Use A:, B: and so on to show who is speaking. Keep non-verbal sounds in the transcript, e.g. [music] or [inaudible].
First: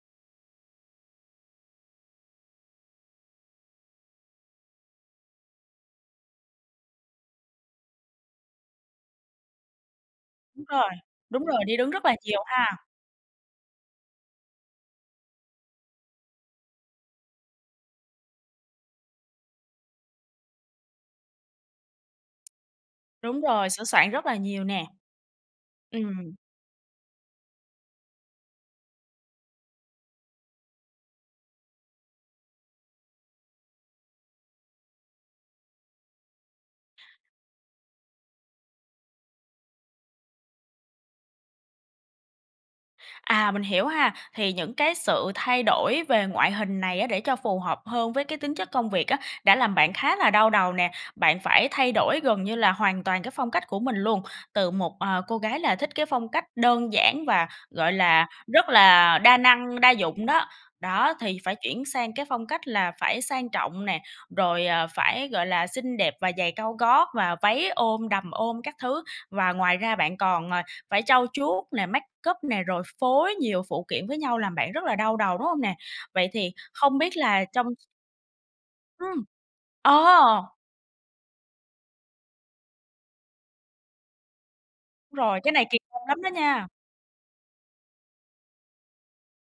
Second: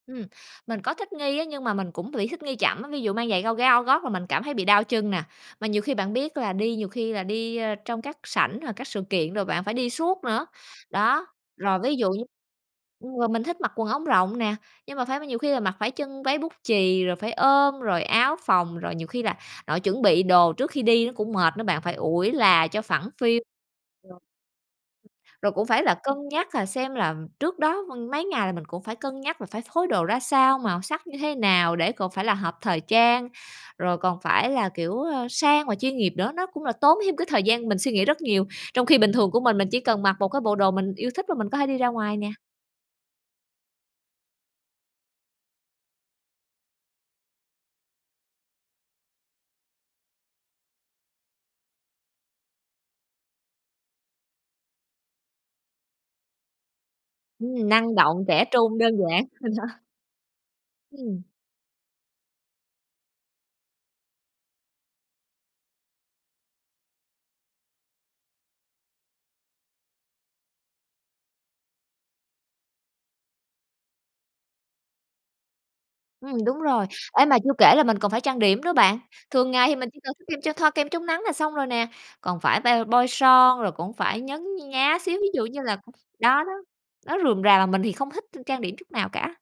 A: Ừm, mình có thích nghi á, nhưng mà mình cũng bị thích nghi chậm á, ví dụ mang giày cao- cao gót là mình cảm thấy bị đau chân nè. Mà nhiều khi bạn biết là đi nhiều khi là đi, ơ, trong các sảnh hoặc các sự kiện rồi bạn phải đi suốt nữa.
B: Đúng rồi,
A: Đó,
B: đúng rồi, đi
A: rồi
B: đứng
A: ví
B: rất
A: dụ
B: là
A: như
B: nhiều ha.
A: ừ, mình thích mặc quần ống rộng nè, nhưng mà phải nhiều khi là mặc phải chân váy bút chì, rồi phải ôm, rồi áo phồng, rồi nhiều khi là nội chuẩn bị đồ trước khi đi nó cũng mệt nữa bạn, phải ủi là cho phẳng phiu.
B: Đúng rồi, sửa soạn
A: [unintelligible]
B: rất là nhiều nè.
A: Rồi cũng phải là cân
B: Ừm.
A: nhắc là xem là trước đó v mấy ngày là mình cũng phải cân nhắc là phải phối đồ ra sao, màu sắc như thế nào để còn phải là hợp thời trang, rồi còn phải là, kiểu, ơ, sang và chuyên nghiệp nữa, nó cũng là tốn thêm cái thời gian mình suy nghĩ rất nhiều. Trong khi bình thường của mình, mình chỉ cần mặc một cái bộ đồ mình yêu thích và mình có thể đi ra ngoài nè.
B: À, mình hiểu ha, thì những cái sự thay đổi về ngoại hình này á để cho phù hợp hơn với cái tính chất công việc á, đã làm bạn khá là đau đầu nè, bạn phải thay đổi gần như là hoàn toàn cái phong cách của mình luôn, từ một, ờ, cô gái là thích cái phong cách đơn giản và,
A: Ừm,
B: gọi
A: năng động,
B: là,
A: trẻ
B: rất
A: trung, đơn
B: là
A: giản.
B: đa năng,
A: [laughs]
B: đa dụng đó, đó,
A: Ừm.
B: thì phải chuyển sang cái phong cách là phải sang trọng nè, rồi, à, phải, gọi là, xinh đẹp và giày cao gót và váy ôm, đầm ôm các thứ. Và ngoài ra bạn còn, à, phải trau chuốt nè, make up nè, rồi phối nhiều phụ kiện với nhau làm bạn rất là đau đầu, đúng hông nè? Vậy
A: Ừm,
B: thì
A: đúng rồi.
B: không biết
A: Ê, mà
B: là
A: chưa
B: trong
A: kể là mình còn phải trang điểm nữa bạn.
B: Ừm.
A: Thường ngày thì mình chỉ cần sức kem
B: Ồ!
A: cho thoa kem chống nắng là xong rồi nè, còn phải be bôi son, rồi cũng phải nhấn nhá
B: Đúng
A: xíu, ví
B: rồi,
A: dụ
B: cái
A: như
B: này kỳ
A: là
B: công lắm đó
A: đó, đó,
B: nha.
A: nó rườm rà mà mình thì không thích t trang điểm chút nào cả.